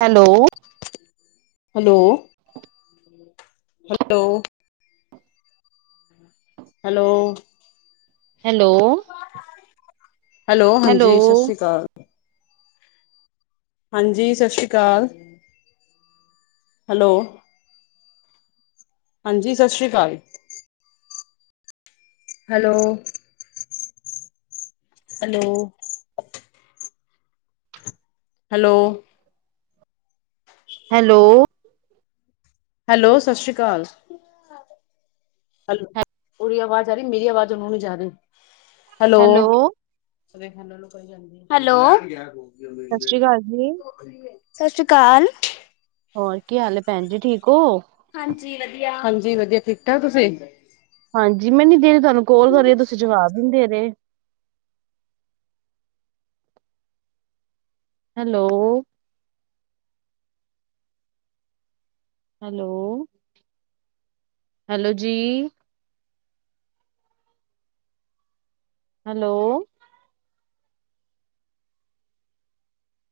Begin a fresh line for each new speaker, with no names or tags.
Hello.
Hello, hello. Hello.
Hello.
Hello, ਹਾਂਜੀ ਸਸਰੀ ਕਾਲ। ਹਾਂਜੀ, ਸਾਸਰੀ ਕਾਲ ਹੈਲੋ। ਹਾਂਜੀ, ਸਸਰੀ ਕਾਲ। Hello. Hello. Hello.
Hello.
Hello, ਸਤਿ ਸ਼੍ਰੀ ਕਾਲ। ਹੈਲੋ, ਓਦੀ ਆਵਾਜ਼ ਆ ਰੀ, ਮੇਰੀ ਆਵਾਜ਼ ਓਨੂੰ ਨੀ ਜਾ ਰੀ। Hello, hello.
ਸਾਸਰੀ ਕਾਲ ਜੀ।
ਸਾਸਰੀ ਕਾਲ।
ਹੋਰ ਕੀ ਹਾਲ ਹੈ ਭੈਣ ਜੀ ਠੀਕ ਹੋ?
ਹਾਂਜੀ, ਵਧੀਆ ਹਾਂਜੀ ਵਧੀਆ ਠੀਕ ਠਾਕ ਤੁਸੀਂ।
ਹਾਂਜੀ, ਮੈਂ ਐਨੀ ਦੇਰ ਦੀ ਤੁਹਾਨੂੰ ਕੋਲ ਕਰ ਰਹੀ ਤੁਸੀਂ ਜਵਾਬ ਹੀ ਨਹੀਂ ਦੇ ਰਹੇ। ਹੈਲੋ। ਹੈਲੋ ਹੈਲੋ ਜੀ। ਹੈਲੋ।